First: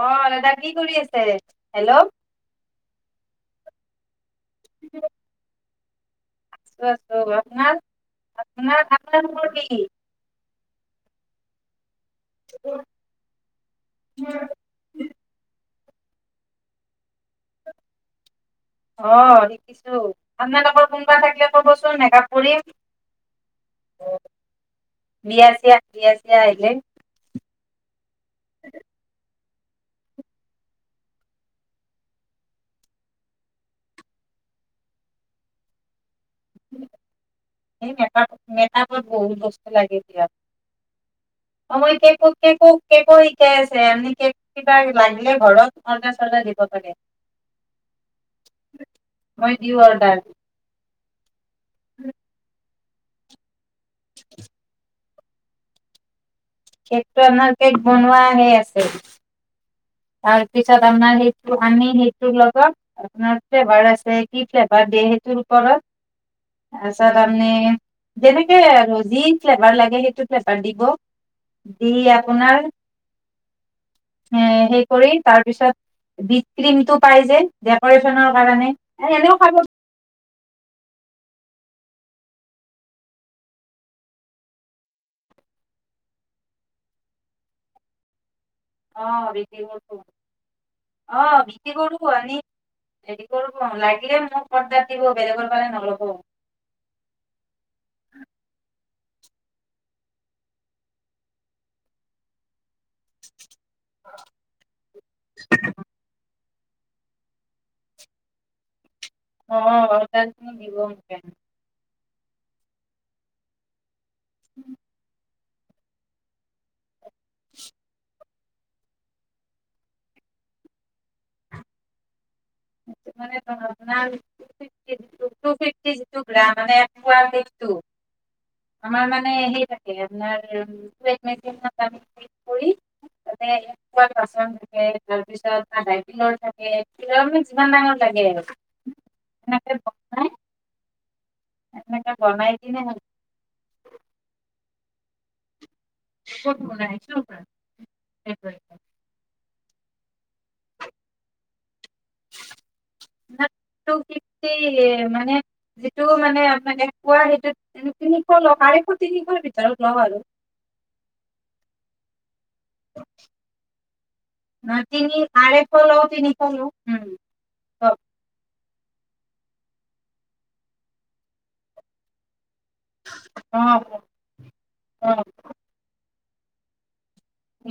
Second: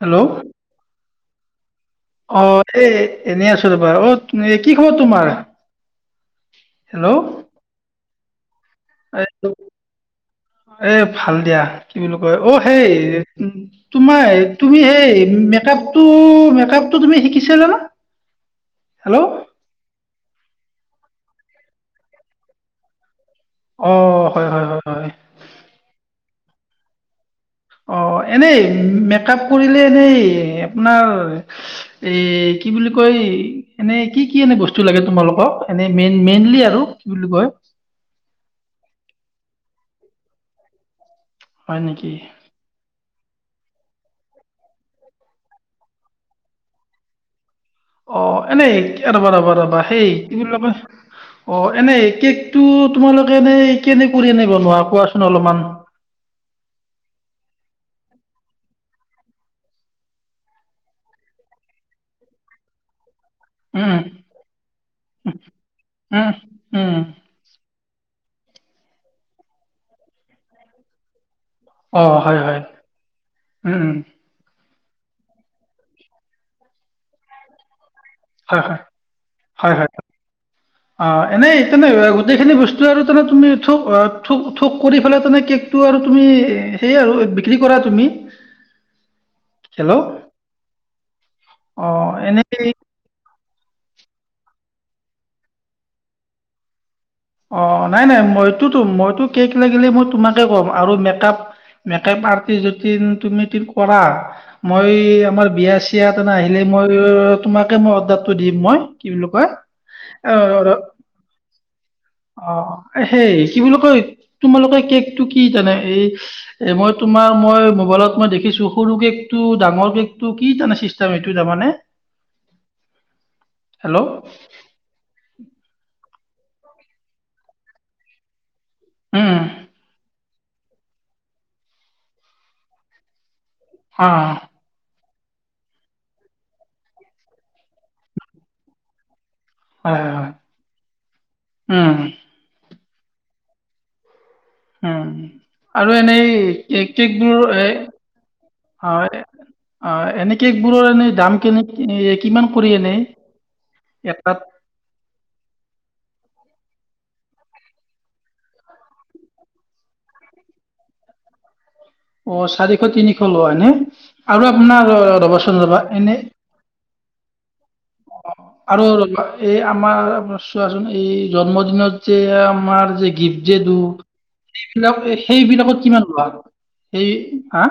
Hello অ' দাদা কি কৰি আছে? হেল্ল'। অ' এ এনেই আছো ৰবা অত কি খবৰ তোমাৰ? আছো হেল্ল' আছো আপোনাৰ। আপোন এ [unintelligible] এ ভাল দিয়া। কি বুলি কয় অ' সেই তোমাৰ তুমি সেই মেকআপ মেকআপটো তুমি শিকিছিলা ন? অ', শিকিছো আপনালোকৰ থাকিলে ক'বচোন মেকআপ কৰিম। অ', হয় হয় হয় হয়। বিয়া চিয়া [unintelligible] আহিলে। অ', এনেই মেকআপ কৰিলে এনেই আপোনাৰ এ কি বুলি কয়, এনে কি কি এনে বস্তু লাগে তোমালোকক, এনে মেইন মেইনলি আৰু কি বুলি কয় এই মেকআপত বহুত ব লাগে দিয় অ', হয় মই নেকি কেকো কেকো কেক শিকাই আছে [unintelligible] কিবা লাগিলে ঘৰত অৰ্ডাৰ চৰ্ডাৰ দিব পাৰে। অ', এনেই ৰবা মই ৰবা দিওঁ ৰবা সেই অৰ্ডাৰ কি বুলিবা অ' এনেই কে টো তোমালোকে নেই কেনেক কৰি এনে বনোৱা আ কোৱা অলপমান কেকটো আমাৰ, কেক বনোৱা সেই আছে তাৰপিছত আমাৰ সেইটো আনি সেইটোৰ লগত আপোনাৰ ফ্লেভাৰ উম আছে কি ফ্লেভাৰ দিয়ে সেইটোৰ ওপৰত, উম উম তাৰপিছত আপনি যেনেকে আৰু যি ফ্লেভাৰ লাগে সেইটো ফ্লেভাৰ দিব। দি অ হয় আপোনাৰ, হয় উম উম এ সেই কৰি তাৰপিছত বিজ ক্ৰিম টো পাই যে পৰিচনৰ হয় কাৰণে হয় এ এনেও খাব হয় হয় অ' এনেই তেনে গোটেইখিনি বস্তু আৰু তুমি থোক থ থোক কৰি পেলাই কেকটো আৰু তুমি সেই আৰু বিক্ৰী কৰা তুমি। অ' বিক্ৰী কৰো, হেল্ল' অ' বিক্ৰী অ কৰো আমি এনেই হেৰি কৰ লাই [unintelligible] মোক অৰ্দাৰ দিব বেলেগৰ পৰা নল'ব। অঁ নাই নাই মইটোতো মই টো কেক লাগিলে মই তোমাকে কম আৰু মেকআপ অৰ্তিজতিন তুমি ঠিক কৰা মই আমাৰ বিয়া চিয়াতে ন আহি লাগিলে মই তোমাকে মই অৰ্ডাৰটো দিম মই কি বুলি কয় অ দিব [unintelligible] অ' সেই কি বুলি কয় তোমালোকে কেকটো কি তেনে এই এ মই তোমাৰ মই মোবাইলত মই দেখি দেখিছো সৰু কেক টো ডাঙৰ কেক টো কি তানে চিষ্টেম এইটো তাৰ মানে মানপ [unintelligible] কৰা মানে একো আৰু একো [unintelligible] আমাৰ মানে অঁ সেই থাকে আপোনাৰ েি্ কৰি [unintelligible] তে হয় একুৱ আচন্দে [unintelligible] তাৰ পিছত আধাকিলোৰ থাকে কিলোৰ মানে কিমান ডাঙৰ লাগে আৰু এনেকে হয়। বনাই উম এনেকে বনাই দিলে হ'ল উম' আৰু এনেই ক'ত কেক বনাইছো কেকবোৰ এ হয় হয় এনে কেক বোৰৰ এনেই দাম কেনে কিমান কৰি এনেই টু এটাত টো মানে আুৱা সেই তিনিশ লও আঢ়ৈশ তিনিশ ভিতৰত লওঁ আৰু [unintelligible] অঁ চাৰিশ তিনিশ লোৱা হয়? অ তিনি আাৰেফলও তিনি ফলো উ [unintelligible] আৰু এই আমাৰ চোৱাচোন এই জন্মদিনত যে আমাৰ যে গিফ যে দু সেইবিলাকত কিমান লোৱা সেই হা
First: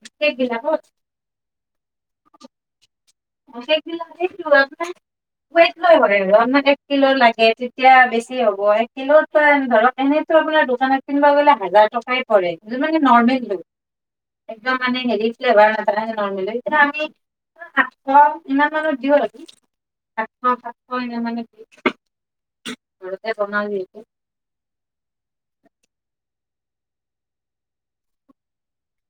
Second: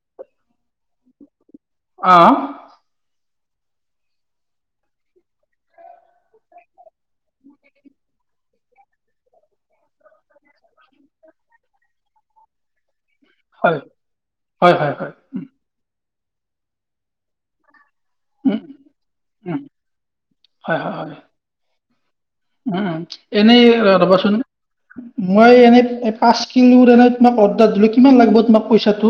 [unintelligible] দিলা হ'ল অহ [unintelligible] এক কিলো লাগে তেতিয়া বেছি হ'ব এক কিলো ধৰ এনেতো আপোনাৰ দোকানত কিনবা গ'লে হাজাৰ টকাই পৰে নৰমেলটো, হয় হয় একদম হয় মানে হয়। হেৰি ফ্লেভাৰ এতিয়া আমি সাতশ উম ইমান মানত দিওঁ আৰু উম সাতশ হয় সাতশ হয় হয় ইমান মানে উম উম ঘৰতে এনেই বনাওঁ যিহেতু ৰ'বাচোন মই এনেই পাঁচ [unintelligible] তোমাক অৰ্ডাৰ দিলো কিমান লাগব তোমাক পইচাটো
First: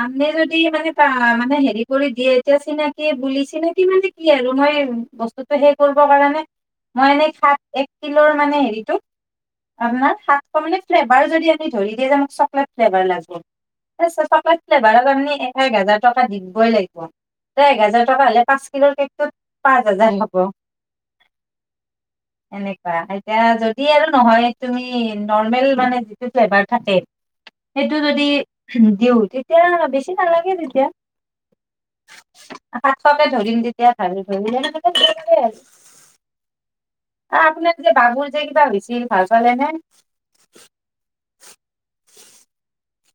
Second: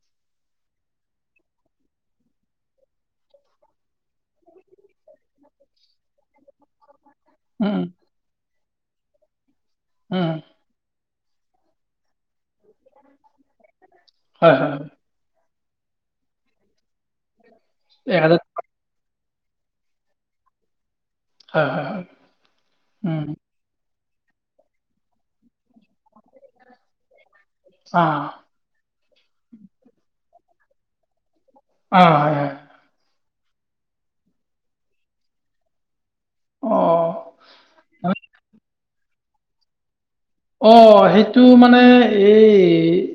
আনে যদি মানে তহ মানে হেৰি কৰি দিয়ে এতিয়া চিনাকি বুলি চিনাকি মানে কি আৰু মই বস্তুটো সেই কৰিব কাৰণে মই এনেই উম শাক এক কিলৰ মানে হেৰিটো আপোনাৰ উম সাতশ মানে [unintelligible] বাৰু যদি আমি ধৰি দিয়ে [unintelligible] ফ্লেভাৰ লাগব [unintelligible] হয় হয় হয় ফ্লেভাৰত আপনি এক হাজাৰ টকা দি দিবই লাগিব এক হাজাৰ টকা হ'লে পাঁচ কিলোৰ কেক পাঁচ হাজাৰ হ'ব হয় হয় হয় এনেকুৱা উম এতিয়া যদি ই আৰু নহয় তুমি নৰ্মেল মানে যিটো ফ্লেভাৰ থাকে সেইটো অ যদি দিওঁ তে তে আৰু বেছি নালাগে তেতিয়া অহ হয় হয় সাতশকে ধৰিম তেতিয়া ভাবি ভাবি [unintelligible] অ আপোনাৰ যে বাবুৰ যে কিবা হৈছিল ভাল পালে নে? অহ সেইটো মানে এই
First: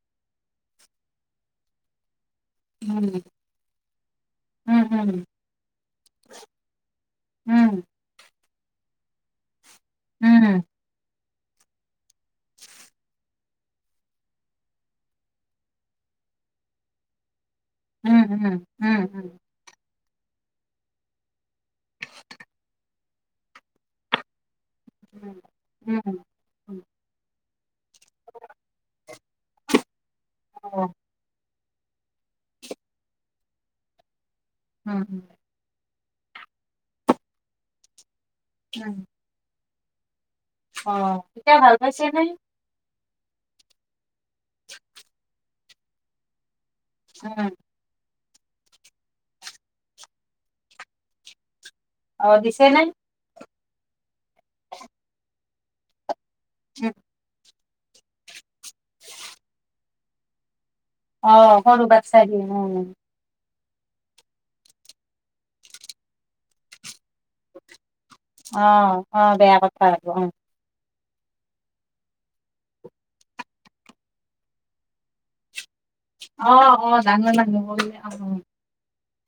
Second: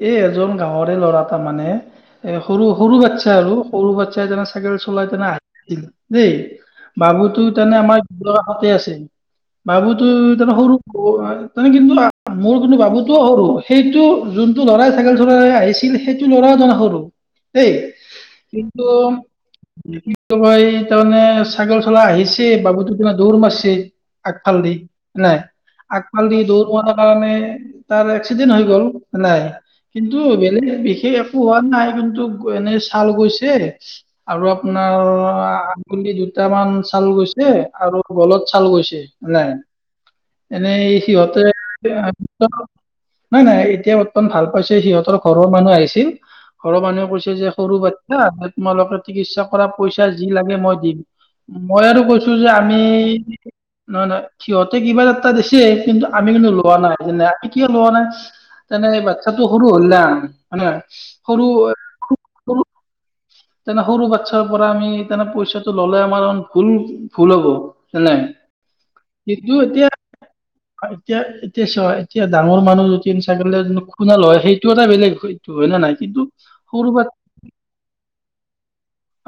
এই এজন গাঁৱৰে ল'ৰা তাৰমানে এহ সৰু সৰু উম, বাচ্ছা আৰু সৰু বাচ্ছাই জানা চাইকেল উম, চলাই উম, তেনে আছিল দেই বাবুতো তেনে উম, আমাৰ তাকে আছিল বাবুতো উম, তাৰমানে সৰু তানে কিন্তু আহ মোৰ কিন্তু বাবুটো সৰু সেইটো যোনটো ল'ৰাই চাইকেল চলাই আহিছিল সেইটো ল'ৰাটো তাৰমানে সৰু সেই উম, উম, কিন্তু উম, উম, তই তাৰমানে চাইকেল চলাই আহিছে বাবু তোক কি দৌৰ মাৰিছে আগফাল দি উম। নাই উম, আগফালদি উম, দৌৰ কাৰণে তাৰ এক্সিডেন্ট হৈ গল নাই কিন্তু বেলেগ অ', বিশেষ একো হোৱা নাই কিন্তু এনেই ছাল গৈছে আৰু উম, আপোনাৰ উম, কুলি দুটামান চাল গৈছে আৰু খুব অলপ চাল উম, গৈছে নাই এনে অ', সিহঁতে এতিয়া ভাল পাইছে নে? [inaudible] নাই নাই এতিয়া বৰ্তমান ভাল পাইছে সিহঁতৰ ঘৰৰ মানুহ আহিছিল ঘৰৰ মানুহে কৈছে উম, যে সৰু বা তোমালোকে চিকিৎসা কৰা পইচা যি লাগে মই দিম মই আৰু কৈছো অ', যে দিছে আমি নে? নাই নাই সিহঁতে কিবা এটা কিন্তু আমি কিন্তু কোৱা উম, নাই কিয় লোৱা নাই তেনে বাচ্ছাতটো সৰু হ'লা [unintelligible] অ সৰু বাচ চা দ সৰু উম তেনে সৰু বাচ্ছাৰ পৰা আমি তেনে পইচাটো ললে আমাৰ ভুল ভুল হ'ব নে অ অ বেয়া কথা আৰু অ এতিয়া এতিয়া চ এতিয়া ডাঙৰ মানুহ যদি ছাগলে খুণাল হয় সেইটো এটা বেলেগ সেইটো হয় নে নাই কিন্তু অ সৰু অ বা ডাঙৰ লাহি অ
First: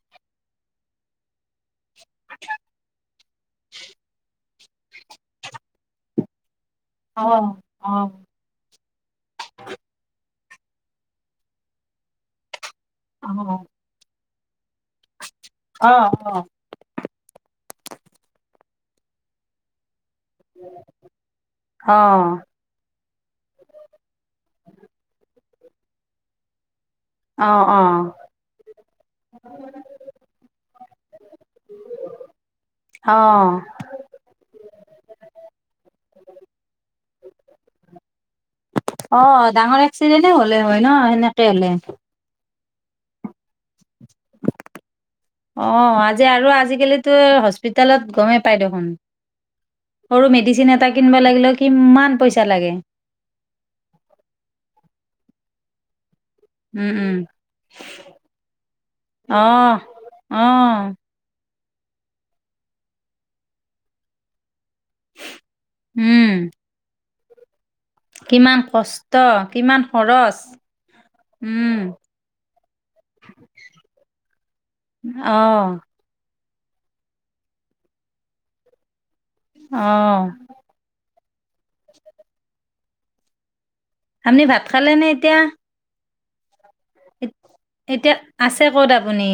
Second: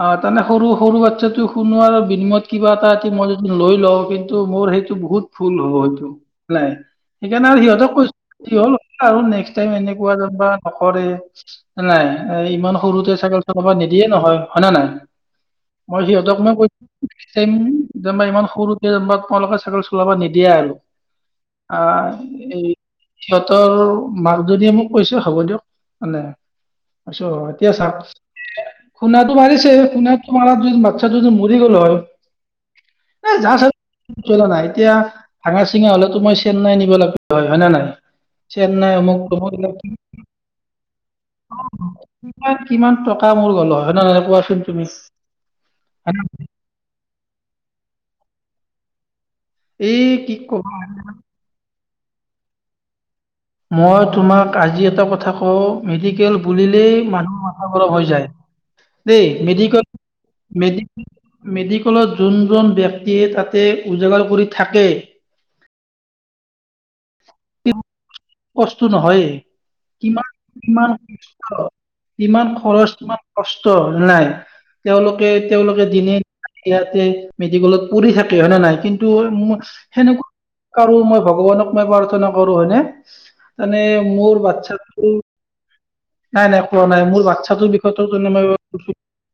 অ মানে সৰু সৰু বাচ্ছাটো শুনোৱাৰ বিনিময়ত কিবা এটা এ মই য লৈ লওঁ কিন্তু টো মোৰ সেইটো বহুত ফুল হ'ল ই অ', সেইকাৰণে অ'। আৰু সিহঁতক অ', কৈছো সহ আৰুক্ টাই এনেকুৱা নকৰে নাই ইমান সৰুতে অ', চাইকেল চলাব নিদিয়ে নহয় হয় ন নহয় মই সিহঁতক অ', মই কৈছো যা ইমান সৰু [inaudible] অঁ লগত চা [unintelligible] ল'ব নিদিয়ে আৰু, আ অ', এই সিহঁতৰ মাকজনীয়ে মোক কৈছে হ'ব দিয়ক মানে আছোঁ আৰু এতিয়া চাওক, খুনাটো মাৰিছে খুণাটো মাৰ দিন বাচ্ছাটো মৰি গ'ল হয়, অ', এই যা অ'। চ এতিয়ালে নাই এতিয়া ভাঙা চিঙা হ'লেতো মই চেন্নাই নিব লাগিব, হয় নে নাই। চেন্নাই অমুক অঁ তমুক এইবিলাক ডাঙৰ এক্সিডেণ্টে হ'লে হয় ন সেনেকে হ'লে। কিমান কিমান টকা মোৰ গ'ল হয় হয় নে নহয় কোৱাচোন তুমি অঁ হয় না? আজি আৰু আজিকালিতো হস্পিতেলত গমে পাই দেখোন। এই সৰু কি মেডিচিন কবা এটা কিনবা লাগিলেও কিমান পইচা লাগে। মই তোমাক আজি এটা কথা কওঁ, [unintelligible] মেডিকেল উম বুলিলেই উম মানুহৰ মাথা গৰম হৈ যায় দেই অ মেডিকল অ মেডিকেলত যোনজন ব্যক্তিয়ে তাতে উজাগাৰ কৰি থাকে উম। [unintelligible] কষ্ট নহয়েই, কিমান কিমান- উম কিমান খৰচ কিমান কষ্ট নাই, অ তেওঁলোকে-তেওঁলোকে দিনে ইয়াতে মেডিকেলত পঢ়ি থাকে হয় নে নাই কিন্ তু অ সেনেকুৱা কাৰো নহওঁক, ভগৱানক মই প্ৰাৰ্থনা কৰো হয়নে। [inaudible] মানে মোৰ আপুনি ভাত খালে নে বাচ্ছাটো এতিয়া নাই- নাই খোৱা নাই, মোৰ বাচ্ছাটোৰ বিষয়টো এতিয়া আছে ক'ত [unintelligible] মই আপুনি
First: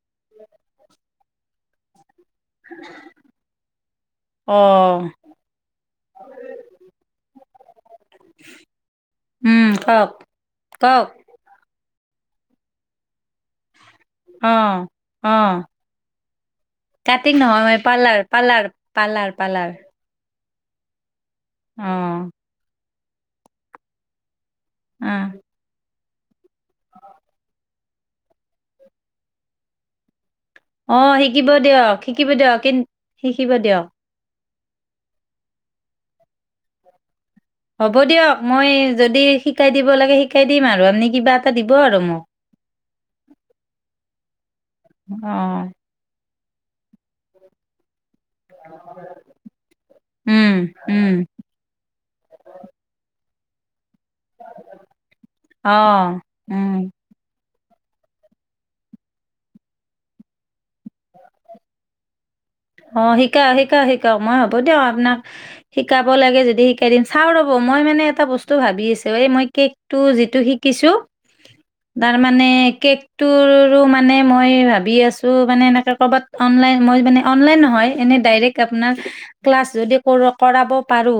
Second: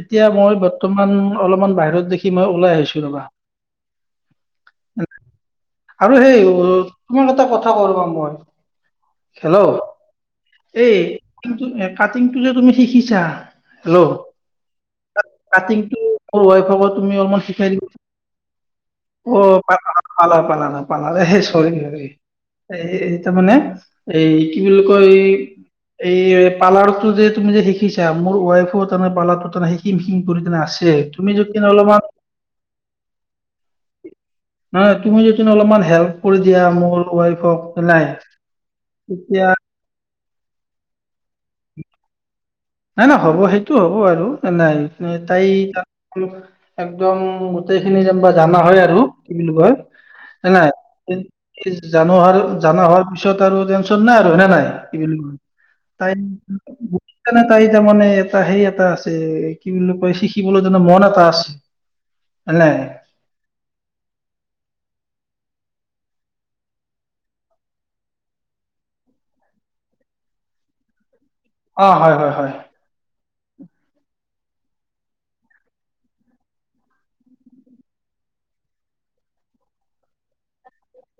এতিয়া মই বৰ্তমান অলপমান বাহিৰত দেখি খি মই ওলাই আহিছো ৰ'বা। অ আৰু সেই তোমাৰ এটা কথ থা ক'ব [unintelligible] উম হেল্ল', কওক এই কওক কিন্তু কাটিংটো যে তুমি শিকিছা হেল্ল', অ অ কাটিংটো মোৰ ৱাইফৰকো তুমি কাটিং অলপমান নহয় শিকাই মই দিব পাৰ্লাৰ পাৰ্লাৰ পাৰ্লাৰ অ পাৰ্লাৰ প ভাল প ন ম অ চৰি এই তাৰ মানে এই এই বুলি কয় অ এই পাৰ্লাৰ টো যে তুমি যে শিকিছা মোৰ ৱাইফো তানে পাৰ্লাৰ টো তে শিকিম শিম অ শিকিব দিয়ক শিকিব দিয়ক কি শিকিব দিয়ক নহ তুমি যদি অলপমান হেল্প কৰি দিয়া মোৰৱাই হ'ব দিয়ক মই যদি শিকাই দিব লাগে শিকাই দিম আৰু আপুনি কিবা এটা দিব আৰু মোক নাই নাই হ'ব সেইটো হ'ব আৰু নাই অ তাই তাত একদম গোটেইখিনি য জানা হয় আৰু কি বুলি কয় ন উম নাই উম জানো জা হোৱাৰ পিছত তাৰ োন নাই আৰু নেনে নাই অ উম তাই তাই তাৰ মানে এটা সেই এটা আছে কি বুলি কয় শিকিবলৈ যো মন এটা আছে হয়নে নাই? অ শিকা শিকা শিকা মই হব দিয় আপোনাক শিকাব লাগে যদি শিকাই দিম চাওঁ ৰ'ব মই মানে এটা বস্তু ভাবি আছোঁ এই মই কেকটো যিটো শিকিছোঁ অ হয় তাৰ হয় মানে হয় কেকটোৰ টো মানে মই ভাবি আছো মানে এনেকে কৰ'বাত অনলাইন মই মানে অনলাইন নহয় এনে ডাইৰে্ আপোনাৰ ক্লাছ যদি কৰাব পাৰো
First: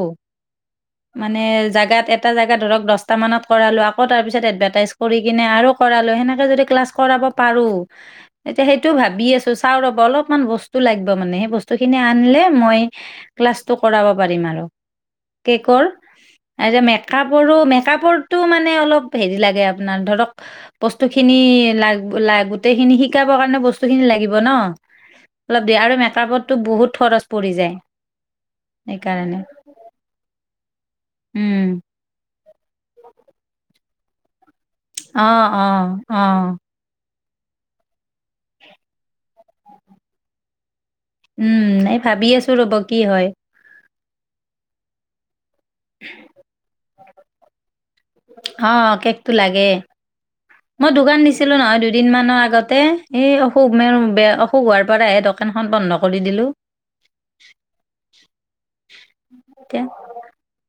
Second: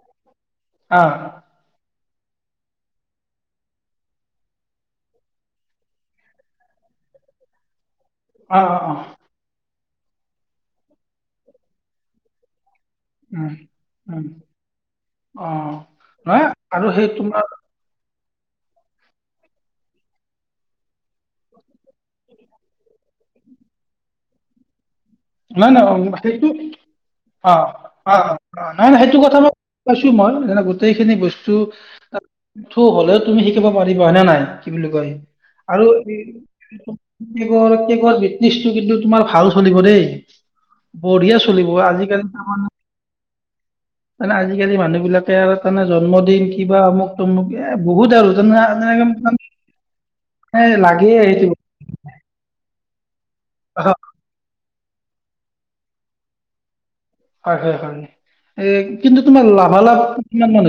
অ মানে জোগাত এটা এটা জেগা ধৰক দহটা মানত কৰালো আকৌ তাৰ পিছত এডভাৰটাইজ কৰি কিনে আৰু কৰালো সেনেকে যদি ক্লাছ কৰাব পাৰো অ অ এতিয়া সেইটো অ ভাবি আছো চা ৰ অলপমান বস্তু লাগিব মানে সেই বস্তু খিনি আনিলে মই উম ক্লাছটো কৰাব উম পাৰিম আৰু অ কেকৰ নহয় আৰু সেই তোমাৰ মেকপৰো মেকপৰ অ হ ল বসু খিনি লাগ ল গোটেই খিনি শিক শিকাব কাৰণে বস্তু খিনি লাগিব ন অলপ নাই দিয়ে নাই আৰু সেইটো মেকআপতটো বহুত খৰচ পৰি অ যায় অ অ নাই নাই সেইটো সেইকাৰণে কথা মইছো মই গোটেইখিনি বস্তু উম হলেও তুমি শিকিব মাৰিব হয়ে নাই কি বুলি কয় অ অ আৰু এই অ বিটো কিন্তু তোমাৰ ভাল চলিব দেই [inaudible] বঢ়িয়া চলিব উম, এই ভাবি আজিকালি তাৰ আছো মানে ৰ'ব কি হয়। মানে আজিকালি মানুহ বিলাকে আৰু তানে জন্মদিন কিবা অমুক তমুক বহুত আৰু অঁ কেকটো তাৰমানে লাগে মই লাগে দোকান সেইটো দিছিলোঁ নহয় দুদিনমানৰ আগতে এই অসু অহ, মে বেয়া শু হোৱাৰ পৰাহে দোকানখন বন্ধ কৰি দিলোঁ হয় হয় হয়, এ, কিন্তু তোমাৰ এতিয়া লাভালাভ কিমান মান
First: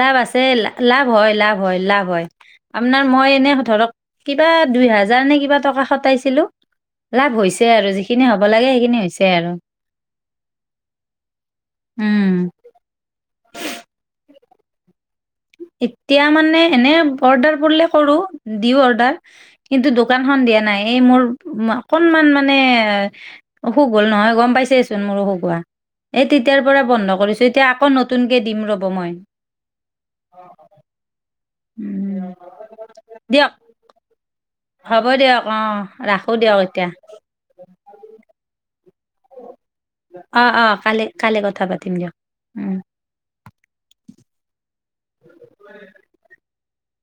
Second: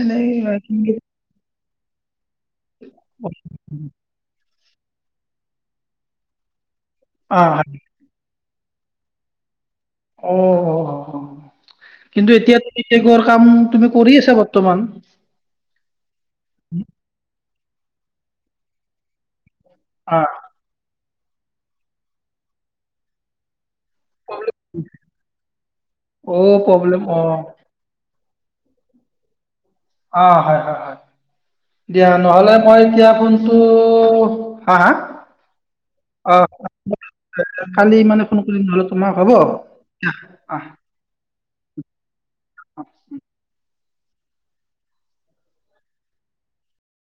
লাভ আছে লা- [inaudible] লাভ হয়, লাভ হয় লাভ হয় আপোনাৰ মই এনে ধৰক কিবা দুই হেজাৰ নে কিবা টকা সটাইছিলোঁ। লাভ হৈছে আৰু যিখিনি হ হব লাগে সেইখিনি হৈছে আৰু। অ অ অ অ উম, কিন্তু এতিয়া তুমি কেক ৰ কাম তুমি কৰি আছা ব বৰ্তমান এতিয়া মানে এনে অৰ্ডাৰ কৰিলে সৰু দিওঁ অৰ্ডাৰ কিন্তু অ দোকানখন দিয়া নাই এই মোৰ উ, অকনমান মানে অসুখ হ'ল নহয় গম পাইছেচোন মোৰ অসুখ হোৱা, এই অ' তেতিয়াৰ পৰা প্ৰব্লেম অ বন্ধ কৰিছো এতিয়া আকৌ ন নতুনকৈ দিম ৰ'ব মই। অ হয় হয় হয়। দিয়া উম, নহলে মই এতিয়া দিয়ক ফোনটো হা হা হ'ব দিয়ক অ ৰাখো অ, দিয়ক এতিয়া কালি মানে ফোন কৰিছিলো তোমাক হ'ব আঃ, আহ থা পাতিম দিয়ক উম [inaudible]